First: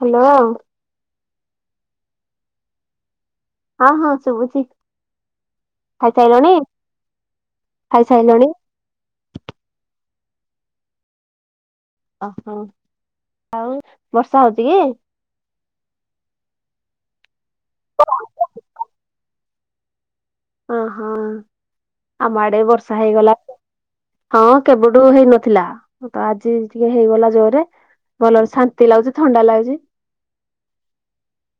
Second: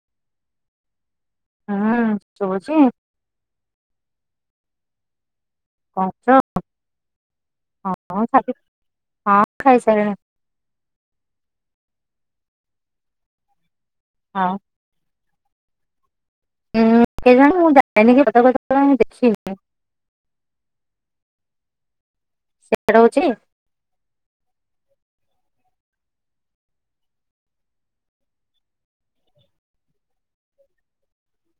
Hello. ହୁଁ ଶୁବୁଛୁ। ହଁ ହଁ ସୁଭୁଛି। ଖାଇସାଇଲଣି ହଁ ଖାଇସାରିଲିଣି। ଓହୋ ଆଉ ବର୍ଷା ଆଉ ହଉଛି କି? ଉଁ କେଜାଣି ମୁଁ ଯାଇନିକି ପଦାକୁ ଏଯାଏ ଦେଖିନି? ଓହୋ ଆମ ଆଡେ ସିଆଡେ ବର୍ଷା ହଉଛି ହେଇଗଲା। ହଁ କେବେଠୁ ହେଇନଥିଲା ତ ଆଜି ଟିକେ ହେଇଗଲା ଜୋରେ। ଭଲ ଶାନ୍ତି ଲାଗୁଛି ଥଣ୍ଡା ଲାଗୁଛି।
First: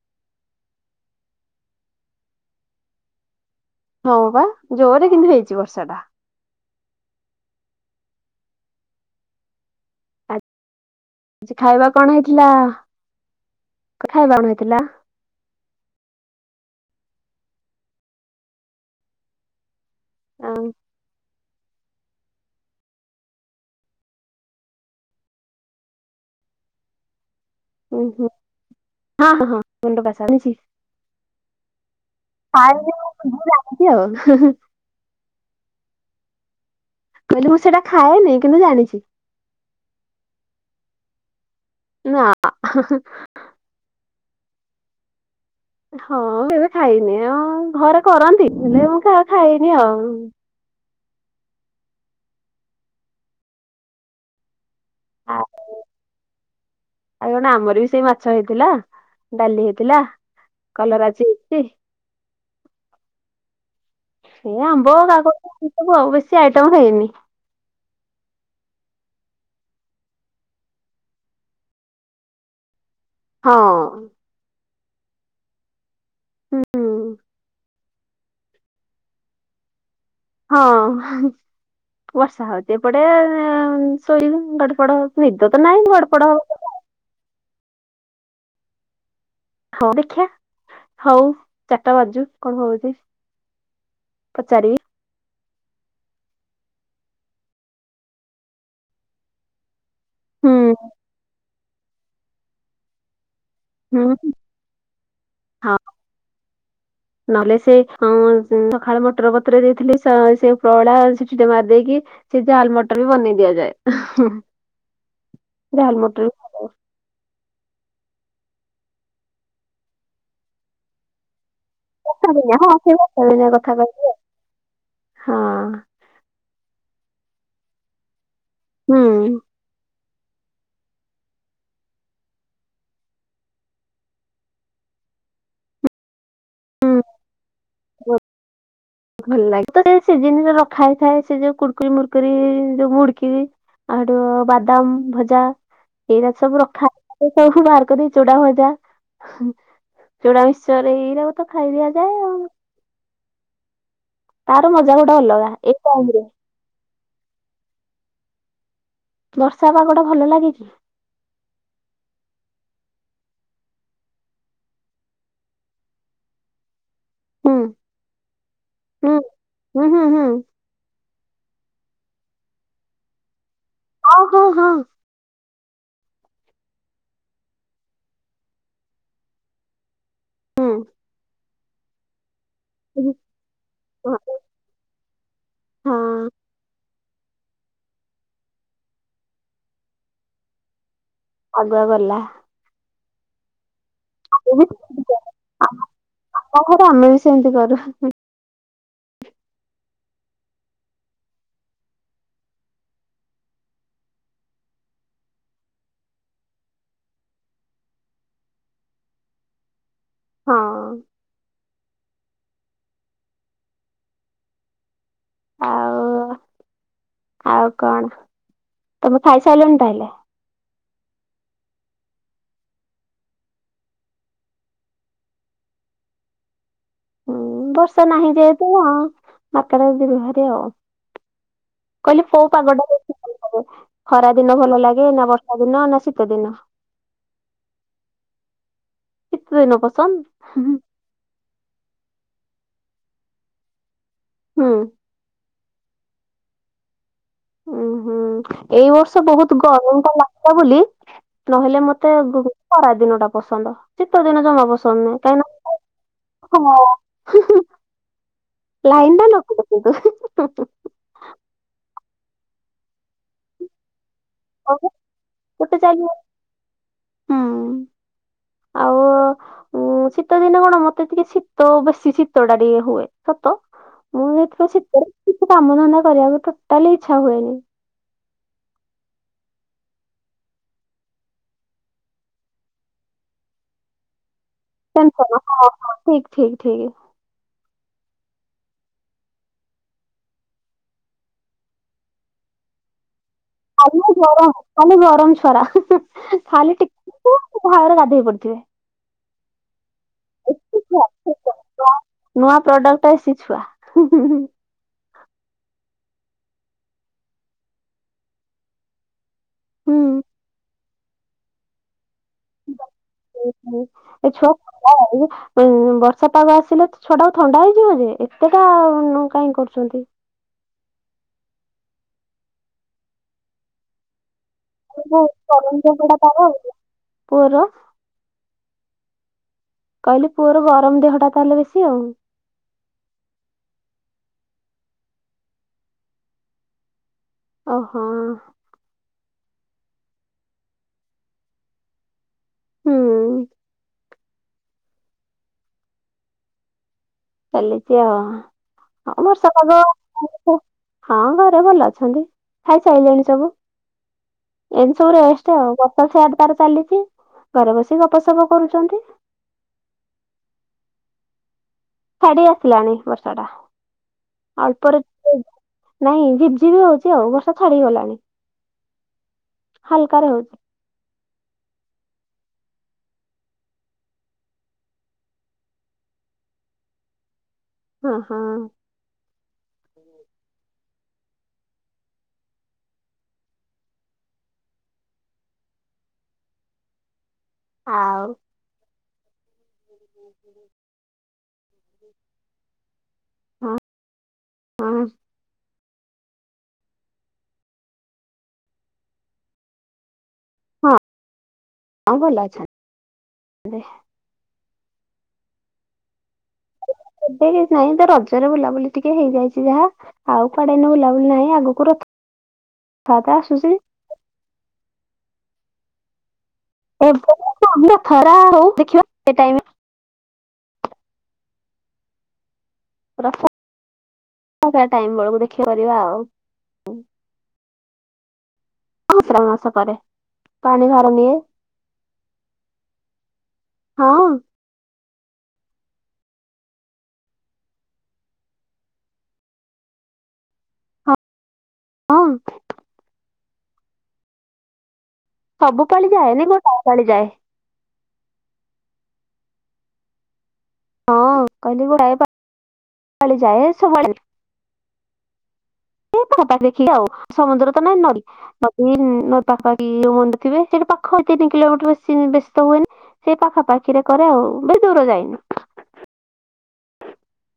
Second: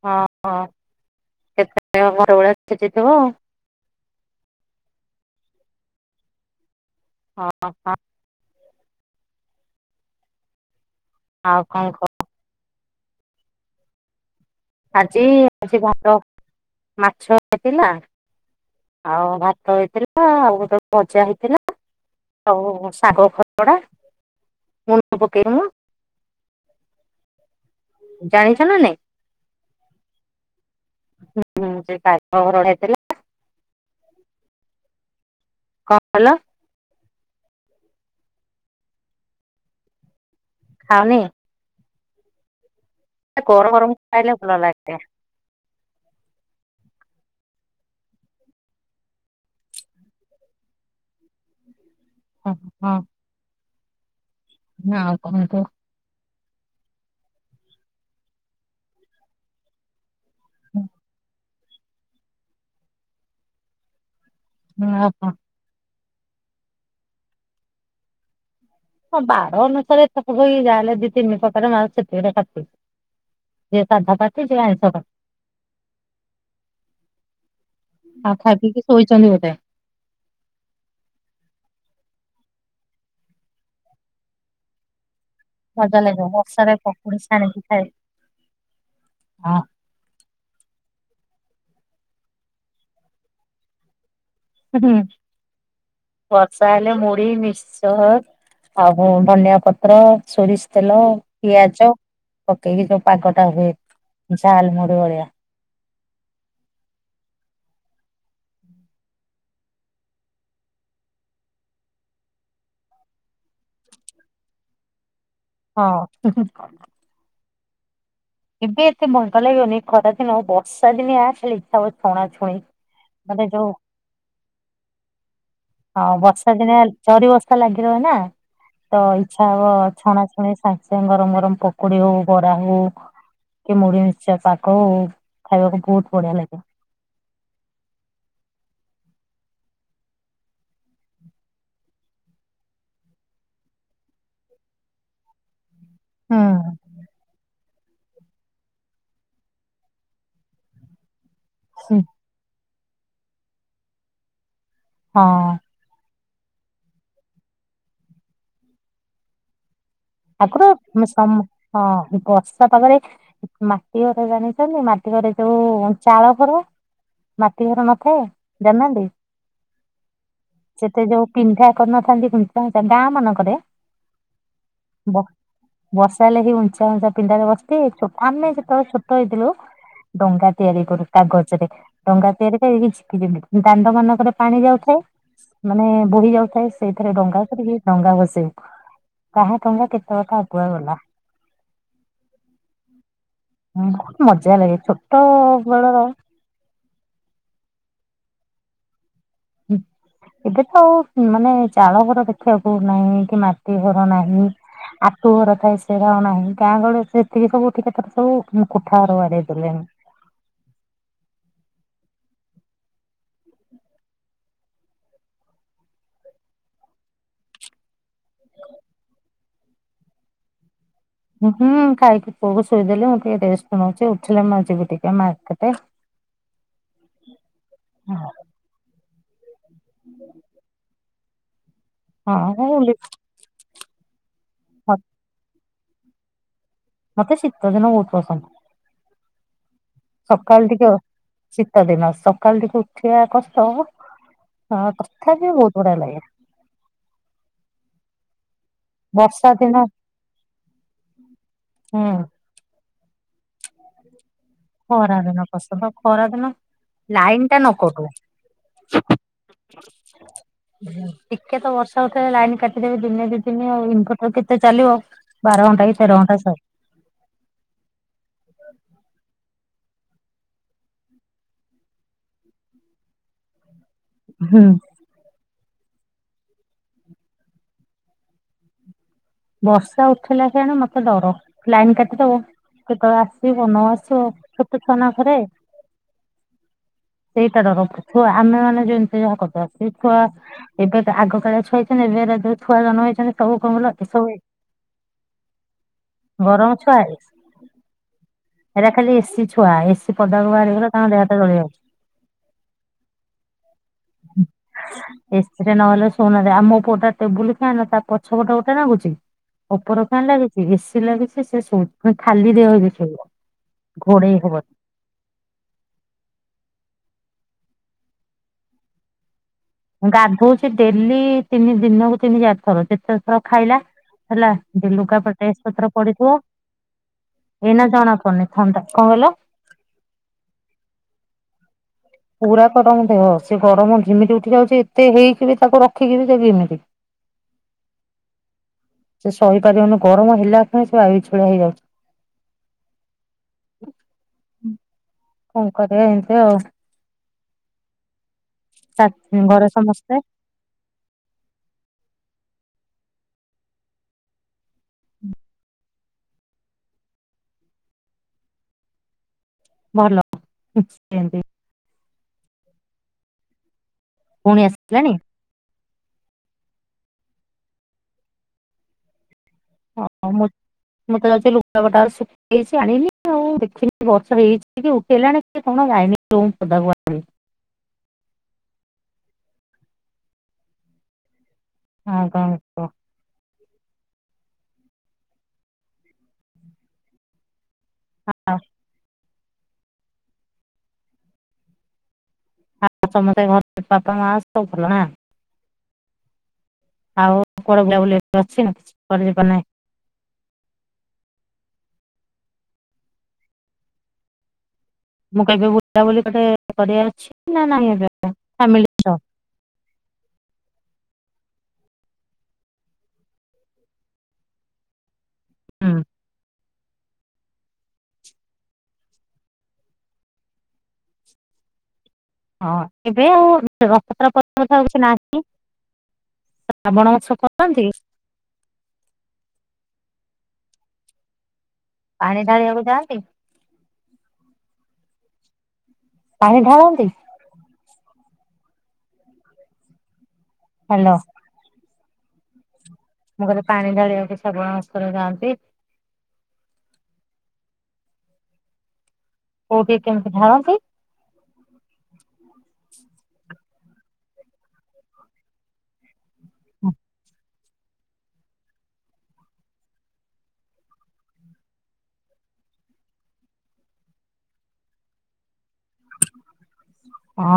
ହଁ ହଁ କେତେ ଘର ଭଳିଆ ଛେଚିଥିବ। ହଁ ବା ଜୋରରେ କିନ୍ତୁ ହେଇଛି ବର୍ଷା ଟା। ହଁ ହଁ। ଆଜି ଆଉ ଖାଇବା କହ କଣ ହେଇଥିଲା ଖାଇବା କଣ ହେଇଥିଲା। ଆଜି ଆଜି ବାର ମାଛ ହେଇଥିଲା। ଆଉ ଭାତ ହେଇଥିଲା ଆଉ ଗୋଟେ ଉଁ ଭଜା ହେଇଥିଲା। ଆଉ ଶାଗ ଖଅଡା ମୁଣ୍ଡ ପକେଇବା। ହୁଁ ହୁଁ ଜାଣିଛ ନା ନାଇଁ ହଁ ହଁ ମୁଣ୍ଡ ବାସା ଆଣିଛି। ହୁଁ ହୁଁ ସେ ତାଙ୍କ ଘରଡା ଖାଏ ହେଇଥିଲା। ମୁଁ ଜାଣିଛି ଆଉ। କଣ କହିଲ? କହିଲି ମୁଁ ସେଟା ଖାଏନି କିନ୍ତୁ ଜାଣିଛି। ଖାଅନି? ନା। ଗରମ ଗରମ ଖାଇଲେ ଭଲ ଲାଗେ। ହଁ କେବେ ଖାଇନି ଆଉ ଘରେ କରନ୍ତି ହେଲେ ମୁଁ କେବେ ଖାଇନି ଆଉ। ଓହୋ। ନା ଆଉ ଆ କଣ କୁହ? ଆଉ କଣ ଆମର ବି ସେଇ ମାଛ ହେଇଥିଲା ଡାଲି ହେଇଥିଲା। କଲରା ଚିପ୍ସ ସେଇ ଆମ୍ବ ଓହୋ କାକୁଡ଼ି ସବୁ ଆଉ ବେଶୀ ଆଇଟମ ହେଇନି। ହଁ ବାର ଅନୁସାରେ ଏତେ ପ୍ରକାର କି ଯାହାହେଲେ ଦି ତିନି ପ୍ରକାର ବାସ ସେତିକଟା କାଫି। ହଁ ଯିଏ ସାଧା ପାଟି ସିଏ ଆଇଷ ପାଟି। ହୁଁ ହୁଁ। ଆଉ ଖାଇ ପିଇକି ଶୋଇଛନ୍ତି ବୋଧେ? ହଁ ବର୍ଷା ହଉଛି ଏପଟେ ଶୋଇକି ଗଡ ପଡ ହଉଚି। ନିଦ ତ ନାହିଁ ମଜା ଲାଗିବ ଗଡପଡ ହଉ [inaudible] ହଁ। ହଉ ଦେଖିବା ହଉ ଚାରିଟା ବାଜୁ କଣ ହଉଛି ପଚାର ହଁ ବର୍ଷା ହେଲେ ମୁଢ ମିସ୍କଚର୍ ଆଉ ଧନିଆ ପତ୍ର ପତ୍ର ହୁଁ ସୋରିଷ ତେଲ ପିଆଜ ପକେଇକି ଯୋଉ ପାଗଟା ହୁଏ। ହୁଁ ଝାଲେ ମୁଡିିଭଳିଆ। ହଁ। ହଁ ନହେଲେ ସେ ସକାଳେ ମଟର ପତୁରେ ଦେଇଥିଲି ସେ ପଳା ସେଟି ଟେ ମାରି ଦେଇେଇକି ସେ ଝାଲ ମଟର ବି ବନେଇ ଦିଆଯାଏ। ଝାଲ ହଁ। ମଟର ଏବେ ଏତେ ବାଙ୍କା ଲାଗିବନି ଖରା ଦିନ ବର୍ଷା ଦିନିଆ ଖାଲି ଇଚଛା ହଉଛି ହଁ ସେ ଭଳିଆ କଥା ସେଇ ହିଁ ଭଳିଆ କଥା କହିଛି ହଁ। ହଁ ବର୍ଷା ଦିନିଆ ଝରି ବସ୍ତା ଲାଗି ରହେ ନା ହୁଁ ତ ଇଚଛା ହବ ଛଣା ମୁଁ ଏ ସାଙ୍ଗେ ସାଙ୍ଗେ ଗରମ ଗରମ ପକୁଡି ହଉ ବରା ହଉ ଖ କି ମୁଢି ମିଶ୍ଚା ପାଗ ହଉ ଖାଇବାକୁ ବହୁତ ବଢିଆ ଲାଗେ। ହ ଭଲ ଲାଗେ ତ ସେ ଜିନିଷରୁ ରଖା ହେଇଥାଏ ସେ ଯୋଉ କୁରକୁରି ମୁର୍କୁରି ଯୋଉ ମୁଡିକି ଆଉ ହେଟୁ ବାଦାମ ଭଜା ଏଇରା ସବୁ ରଖା [unintelligible] ବାହାର କରି ଚୁଡା ଭଜା ହୁଁ ଚୁଡା ମିଶଚର୍ ରେ ଏଇରାକୁ ତ ଖାଇ ହୁଁ ଦିଆଯାଏ ଆଉ। ତାର ମଜା ଗୋଟେ ହଁ ଅଲଗା ଏ ଟାଇମରେ। ବର୍ଷା ପାଗଟା ଭଲ ଲାଗେ କି? ଆମେ ସମ ହଁ ଏ ବର୍ଷା ପାଗରେ ମାଟି ଘରେ ଜାଣିଛନ୍ତି ମାଟି ଘରେ ଯୋଉ ଚାଳ ଘର ହୁଁ ମାଟି ଘର ନଥାଏ ଜାଣିନାହାନ୍ତି। ହୁଁ ହୁଁ ହୁଁ ହୁଁ ସେତେ ଯୋଉ ପିଣ୍ଡା କରିନଥାନ୍ତି [unintelligible] ଗାଁ ମାନଙ୍କରେ ଆଉ ଙ୍ଘ ଙ୍ଘ ବ ବର୍ଷା ହେଲେ ହି ଉଞ୍ଚା ଉଞ୍ଚା ପିଣ୍ଡାରେ ବସିଥିବେ ଚୋ ଆମେ ଯେତେବେଳେ ଛୋଟ ହେଇଥିଲୁ ଡଙ୍ଗା ତିଆରି କରୁ କାଗଜ ରେ ଡଙ୍ଗା ତିଆରି ପାଇଁ ହୁଁ [unintelligible] ଦାଣ୍ଡ ମାନଙ୍କରେ ପାଣି ଯାଉଥାଏ ମାନେ ହଁ ବୋହି ଯାଉଥାଏ ସେଇଥିରେ ଡଙ୍ଗା କରିକି ଡଙ୍ଗା ଭସେଇବୁ। ତଙ୍ଗା କେତେବେଳେ [unintelligible] ଆଗୁଆ ଗଲା। ହଁ ବହୁତ ମୁଁ ମଜା ବି ସେମିତି ଲାଗେ କରେ। ଛୋଟ ବେଳର ଆମ ଘରେ ଆମେ ବି ସେମିତି କରୁ। ହୁଁ। ଏବେ ତ ଆଉ ମାନେ ଚାଳ ଘର ଦେଖିବାକୁ ନାହିଁ କି ମାଟି ଘର ନାହିଁ। ଆଟୁ ଘର ଥାଏ ସେରା ଆଉ ନାହିଁ ଗାଁ ଗହଳି ସେତିକି ସବୁ [unintelligible] ସବୁ କୋଠା ଘର ବାଡେଇ ଦେଲେ। ହଁ। ଆଉ ଆଉ କଣ ତମେ ଖାଇସାଇଳନି ତାହେଲେ? ହୁଁ ଖାଇକି ପୁଅକୁ ଶୋଇଦେଲି ମୁଁ ଟିକେ ରେଷ୍ଟ ନଉଛି ଉଠିଲେ ମୁଁ ଯିବି ଟିକେ ମାର୍କେଟ। ହୁଁ ବର୍ଷା ନାହିଁ ଯେହେତୁ ଆଁ [unintelligible] ରୁହରେ। କହିଲି କୋଉ ହଁ ପାଗଟା ବୁଲି ବେଶି ଭଲ ଲାଗେ ଖରା ଦିନ ଭଲ ଲାଗେ ନା ବର୍ଷା ଦି ନ ନା ଶୀତ ଦିନ। ମତେ ଶିତ ଦିନ ବହୁତ୍ ପସନ୍ଦ। [unintelligible] ହୁଁ ସକାଳ ଟିକେ ଶୀତ ଦିନ ସକାଳେ ଟିକେ ଉଠିବା କଷ୍ଟ। ହଁ ହୁଁ ତଥା ବି ବହୁତ ବଢ଼ିଆ ଲାଗେ। ଉୁଁ ହୁଁ ଏଇ ବର୍ଷ ବର୍ଷା ବହୁତ ଦିନ ଗରମ ଟା ଲାଗିଲା ବୋଲି ନହେଲେ ହୁଁ ମତେ ଖରା ଦିନ ଟା ପସନ୍ଦ ଶିତ ଦିନ ଜମା ପସନ୍ଦ ଖରା ନୁହେଁ କାହିଁକି ଦିନ ପସନ୍ଦ ଖରା ଦିନ ହଁ ଲାଇନ ଟା ନକଟୁ। ଲାଇନ୍ ଟା ନକଟୁ କିନ୍ତୁ। ଟିକେ ତ ବର୍ଷାଉଠେଇଲେ ଲାଇନ୍ କାଟିଦେବେ ଦିନେ ଦି ଦିନି ଆଉ ଇନ୍ଭର୍ଟର କେ ତେ ଆଉ ଚାଲିବ ବାର ଗୋଟେ ଘଣ୍ଟା କି ଚାଲିବ ତେର ଘଣ୍ଟା ସ ଉ ଶୀତ ଦିନେ କଣ ମତେ ଟିକେ ଶୀତ ବେଶୀ ଶୀତ ଟା ଟିକେ ହୁଏ ସତ। ମୁଁ ହୁଁ ଯେତେବେଳେ ଶିତରେ କିଛି କାମ ଧନ୍ଦା କରିବାକୁ ଟୋଟାଲି ଇଚ୍ଛା ହୁଏନି। ବର୍ଷା ଉଠେଇଲା କ୍ଷଣି ମତେ ଡର ଲାଇନ୍ କାଟିଦବ। କେତେବେଳେ ଆସିବ ନଆସିବ। [unintelligible] ହଁଁ ହଁ ଠିକ ଠିକ ଠିକ। ସେଇଟାଡର ଛୁଆ ଆମେ ମାନେ ଯେମିତି ଯାହା କରିଦବା ସେ ଛୁଆ ଏବେକା ଆଗ କାଳିଆ ଛୁଆ ହେଇଥିନେ ଏବେ ଏରା ଯୋଉ ଛୁଆ ଜନମହେଇଛନ୍ତି ସବୁ କ ଖାଲି ଗରମ ଖାଲି ଗରମ ଛୁଆରା ଗରମ ଖାଲି ଟିକେ ଝାଳରେ ଗାଧୋଇ ପଡିଥିବେ। ଏଇରା ଖାଲି ଏସି ଛୁଆ ଏସି ପଦାକୁ ବାହାରିଗଲେ ତାଙ୍କ ଦେହ ହାତ ଜଳିଯାଉଛି। ନୂଆ ପ୍ରୋଡ କ୍ଟ ଏସି ଛୁଆ। ଏସିରେ ନହେଲେ ଶୋଉନାହାନ୍ତି ଆମ ପୁଅଟା ଟେବୁଲ ଫ୍ୟାନ୍ ତା ପଛ ପଟେ ଗୋଟେ ଲାଗୁଛି। ଉପର ହୁଁ। ଫ୍ୟାନ ଲାଗିଛି ଏଶୀ ଲାଗିଛି ସେ ଖାଲି ଦେହରେ ସେ ଶୋଇବ। [unintelligible] ଘୋଡେଇ ହବନି। ବର୍ଷା ପାଗ ଆସିଲେ ଛୁଆଟାକୁ ଥଣ୍ଡା ହେଇଯିବନି ଏତେଟା କାଇ କରୁଛନ୍ତି। ଗାଧଉଛି ଡେଲି ତିନି ଦିନକୁ ତିନି ଚାରି ଥର ଯେତେ ଥର ଖାଇଲା। ହେଲା ଯେ ଲୁଗା ପୁଅକୁ ପଟ ଡ୍ରେସ୍ ଗରମ ପତ୍ର ଦେହଟା ପଡ଼ିଥିବ ତାର ଆଉ ପୁଅର ଏଇନା ଜଣା ପଡନି। ଥଣ୍ଡା କଣ କହିଲ? କହିଲି ପୁଅର ଗରମ ଦେହଟା ତାହେଲେ ବେଶୀ ଆଉ। ପୁରା ଗରମ ଦେହ ସିଏ ଗରମ ଘିମିରି ଉଠି ଯାଉଛି ଏତେ ହେଇକିବି ତାକୁ ରଖିକୀରି ସେଇ ଘିମିରି। [inaudible] ଓହୋ। ସେ ସହିପାରିବନି ଗରମ ହେଲା କ୍ଷଣି ସେ ବାୟୁ ବିଛୁଳା ହେଇଯାଉଛି। ହୁଁ [unintelligible] ଚାଲିଛି ଆଉ ତା ହଁ ବର୍ଷା ଘରେ ପାଗ ସମସ୍ତେ ହଁ ଘରେ ଭଲ ଅଛନ୍ତି ଖାଇସାରିଲେଣି ସବୁ। ଏଇନେ ସବୁ ରେଷ୍ଟ ଆଉ ଗ ସେଆଡ ତାର ଚାଲିଛି ଘରେ ବସିକ ଗପସପ କରୁଛନ୍ତି। ଭଲ ସେମତି। ଛାଡି ଆସିଲାଣି ବର୍ଷା ଟା ପୁଣି ଅଳ୍ପରେ ଆସିଲାଣି। ନାଇଁ ଝିପ୍ ଝିପ୍ ହଉଛି ଆଉ ବର୍ଷା ଛାଡିଗଲାଣି ହାଲକା ରେ ହଉଛି। ମତେ ଲାଗୁଛି ଲୁଗାପଟାରା ସୁ ଇଛି ଆଣିନି ଆଉ ଦେଖିନି ବର୍ଷ ହେଇଛି କି ଉଠେଇଲାଣି କଣ ଯାଇନି ରୁମ୍ ରୁ [unintelligible] ହଁ ହଁ। ହ କଣ କହ? ଆଉ ହଁ। [inaudible] ଆଉ ସମସ୍ତେ ହଁ ଘରେ ବାପା ମା ସବୁ ଭଲ ନା। ହଁ ଆଉ କୁଆଡ଼େ ବୁଲାବୁଲି ଅଛି ନା କିଛି କରିିବ ନାହିଁ। ହଁ ଭଲ ଅଛି ମୁଁ କହିବି ବୁଟା ବୋଲେ ତୋତେ କରିବା। ଏବେ କିଛି ନାହିଁ ତ ରଜରେ ବୁଲାବୁଲି ଟିକେ ହେଇଯାଇଛି ଯାହା। ଆଉ କୁଆଡେ ଏଇନେ ବୁଲା ବୁଲି ନାହିଁ ଆଗକୁ ରଥ ଥାତ୍ରା ଆସୁଛି ହୁଁ। ଏ ବ [unintelligible] ରଥ ଯାତ୍ରା ହଉ ଦେଖିବା ସେ ଟାଇମ୍ ରେ ହଁ ଏବେ ଆଉ ରଥାଯାତ୍ରା ପରେ ତ ଆଉ ରଥଯାତ୍ରା କିଛି ଟାଇମ୍ ନାହିଁ। ବେଳକୁ ଦେଖିବା କରିବା ଆଉ ଶ୍ରାବଣ ମାସ କରନ୍ତି? ଶ୍ରାବଣ ମାସ କରେ, ପାଣି ଭାର ନିଏ। ପାଣି ଢାଳିିବାକୁ ଯାଆନ୍ତି। ହଁ ପାଣି ଢାଳନ୍ତି। ହାଲୋ। ହଁ। ମୁଁ କହିଲି ପାଣି ଢାଳିବାକୁ ଶ୍ରାବଣ ମାସରେ ଯାଆନ୍ତି? ସବୁ ପାଳି ଯାଏନି ଗୋଟାଏ ପାଳି ଯାଏ। କଉଠି କେମିତି ଢାଳନ୍ତି? ହଁ କହିଲି ଗୁଡାଏ [unintelligible] ମୁଁ ତ ଦେଖିକି ଆଉ ସମୁଦ୍ର ତ ନାହିଁ ନଇ। ଉଁ ପାପାକି ସେଇଠି ପାଖ ତିନି କିଲୋମିଟର ବେଶୀତ ହୁଏନି। ସେଇ ପାଖା ପାାଖିରେ କରେ ଆଉ ବେସି ଦୂର ଯାଇନି।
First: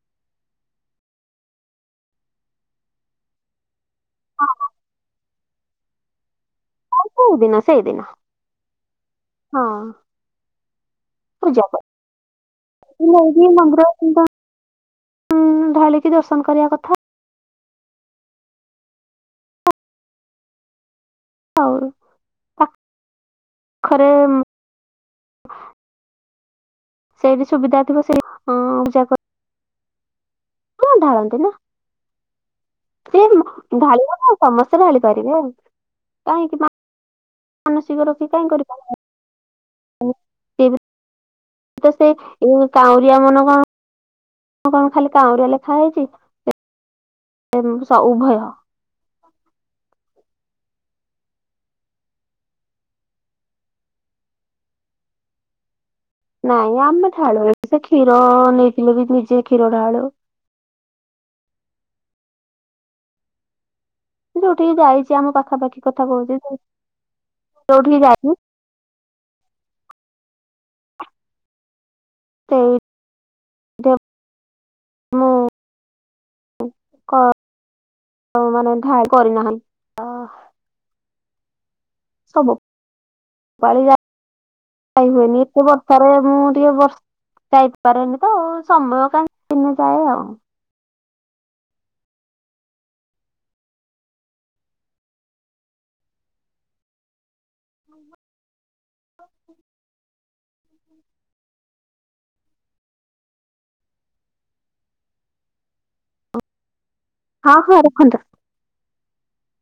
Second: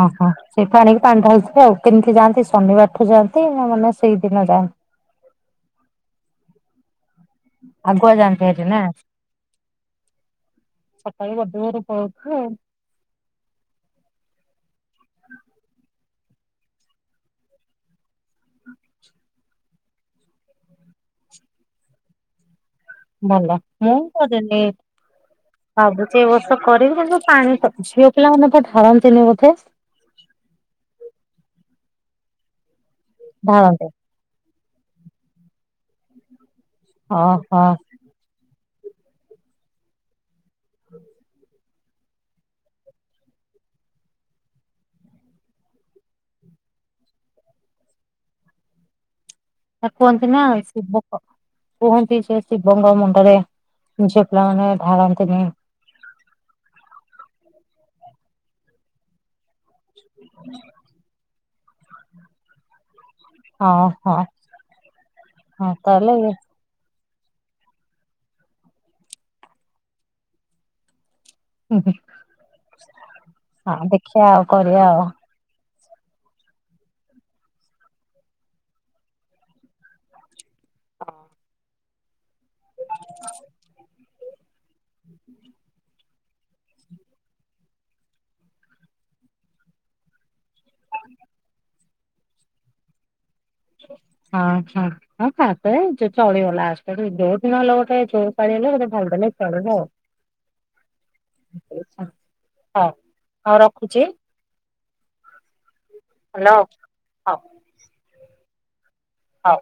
ଓହୋ ସେଇଠି ଆଣିକି ପାଣି ଢାଳିଥିବେ ଆଉ କେମିତି ଯାଆନ୍ତି ଶନିବାରଠୁ ଯାଆନ୍ତି ମାନେ ସେଇଦିନଟା କୋଉ ଦିନ ସେଇଦିନ ଆଗୁଆ ଯାଣିପାରୁଚୁ ନାଁ। ହଁ ସକାଳୁ ବଡି ପୂଜା ଭୋରୁ ପଳଉଛୁ ଆଉ। ନେଇକି ମନ୍ଦିର [inaudible] ଢାଳିକି ଦର୍ଶନ କରିବା କଥା। [inaudible] ହଉ ଆ ଭଲ, ମୁ କରେନି ଆଉ ଯିଏ କରିବି କିନ୍ତୁ ସେଇଠି ପାଣି, ସୁବିଧା ଥିବ ଝିଅ ସେଇ ପିଲା ଅଁ, ମାନେ ଢାଳନ୍ତିନି ବୋଧେ। କଣ ଢାଳନ୍ତି ନା ସେ ଢାଳନ୍ତି ଢାଳିବନା। ସମସ୍ତେ ଢାଳି ପାରିବେ କାହିଁକି ନା ଓହୋ ସିଙ୍ଗ ରାଶି କାଇଁ କରିପାରିବନି? ତ ସେ କାଉଁରିଆ ମାନଙ୍କୁ କଁ ସେଠି କଣ ଖାଲି କାଉଁରିଆ ଲେଖା ହେଇଛି ସବୁ ଉଭୟ। କୁହନ୍ତି ନାଁ ସିବ କୁହନ୍ତି ସେ ଶିବଙ୍କ ମୁଣ୍ଡରେ ଝିଅ ପିଲାମାନେ ଢାଳ ନ୍ତିନି। ନାଇଁ ଆମେ ଢାଳୁ ଏଠି ତ କ୍ଷୀର ନେଇଥିଲୁ ବି ନିଜେ କ୍ଷୀର ଢାଳୁ। [unintelligible] ହଁ ହଁ ଯୋଉଠିକି ଯାଇଚି ଆମ ହଁ ପାଖାପାଖି କଥା ତାହେଲେ କହୁଚି ଯୋଉଠିକି ଯାଇଚି [unintelligible] ସେଇ ହଁ ଦେ ଦେଖିବା ଆଉ କରିବା ଆଉ ମୁଁ କ ମାନେ ଥାଏ କରିନାହାନ୍ତି ଅ [unintelligible] ଏତେ ବର୍ଷାରେ ମୁଁ ଟିକେ ବର୍ଷ ଯାଇପାରେନି ତ ସମୟ କାଇଁ ଦିନେ ଯାଏ ଆଉ। [unintelligible] ଆଚ୍ଛା। ହଁ ଫାଷ୍ଟେ ଯୋ ଚଳିବ ଲାଷ୍ଟେ ରେ ଯୋଉଦିନ ହେଲେ ଗୋଟେ ଯୋଉ ପାଳିହେଲେ ଗୋଟେ [unintelligible] ହଉ ହଉ ରଖୁଚି। ହାଲୋ। ହଁ ହଁ ରଖନ୍ତୁ। ହଉ।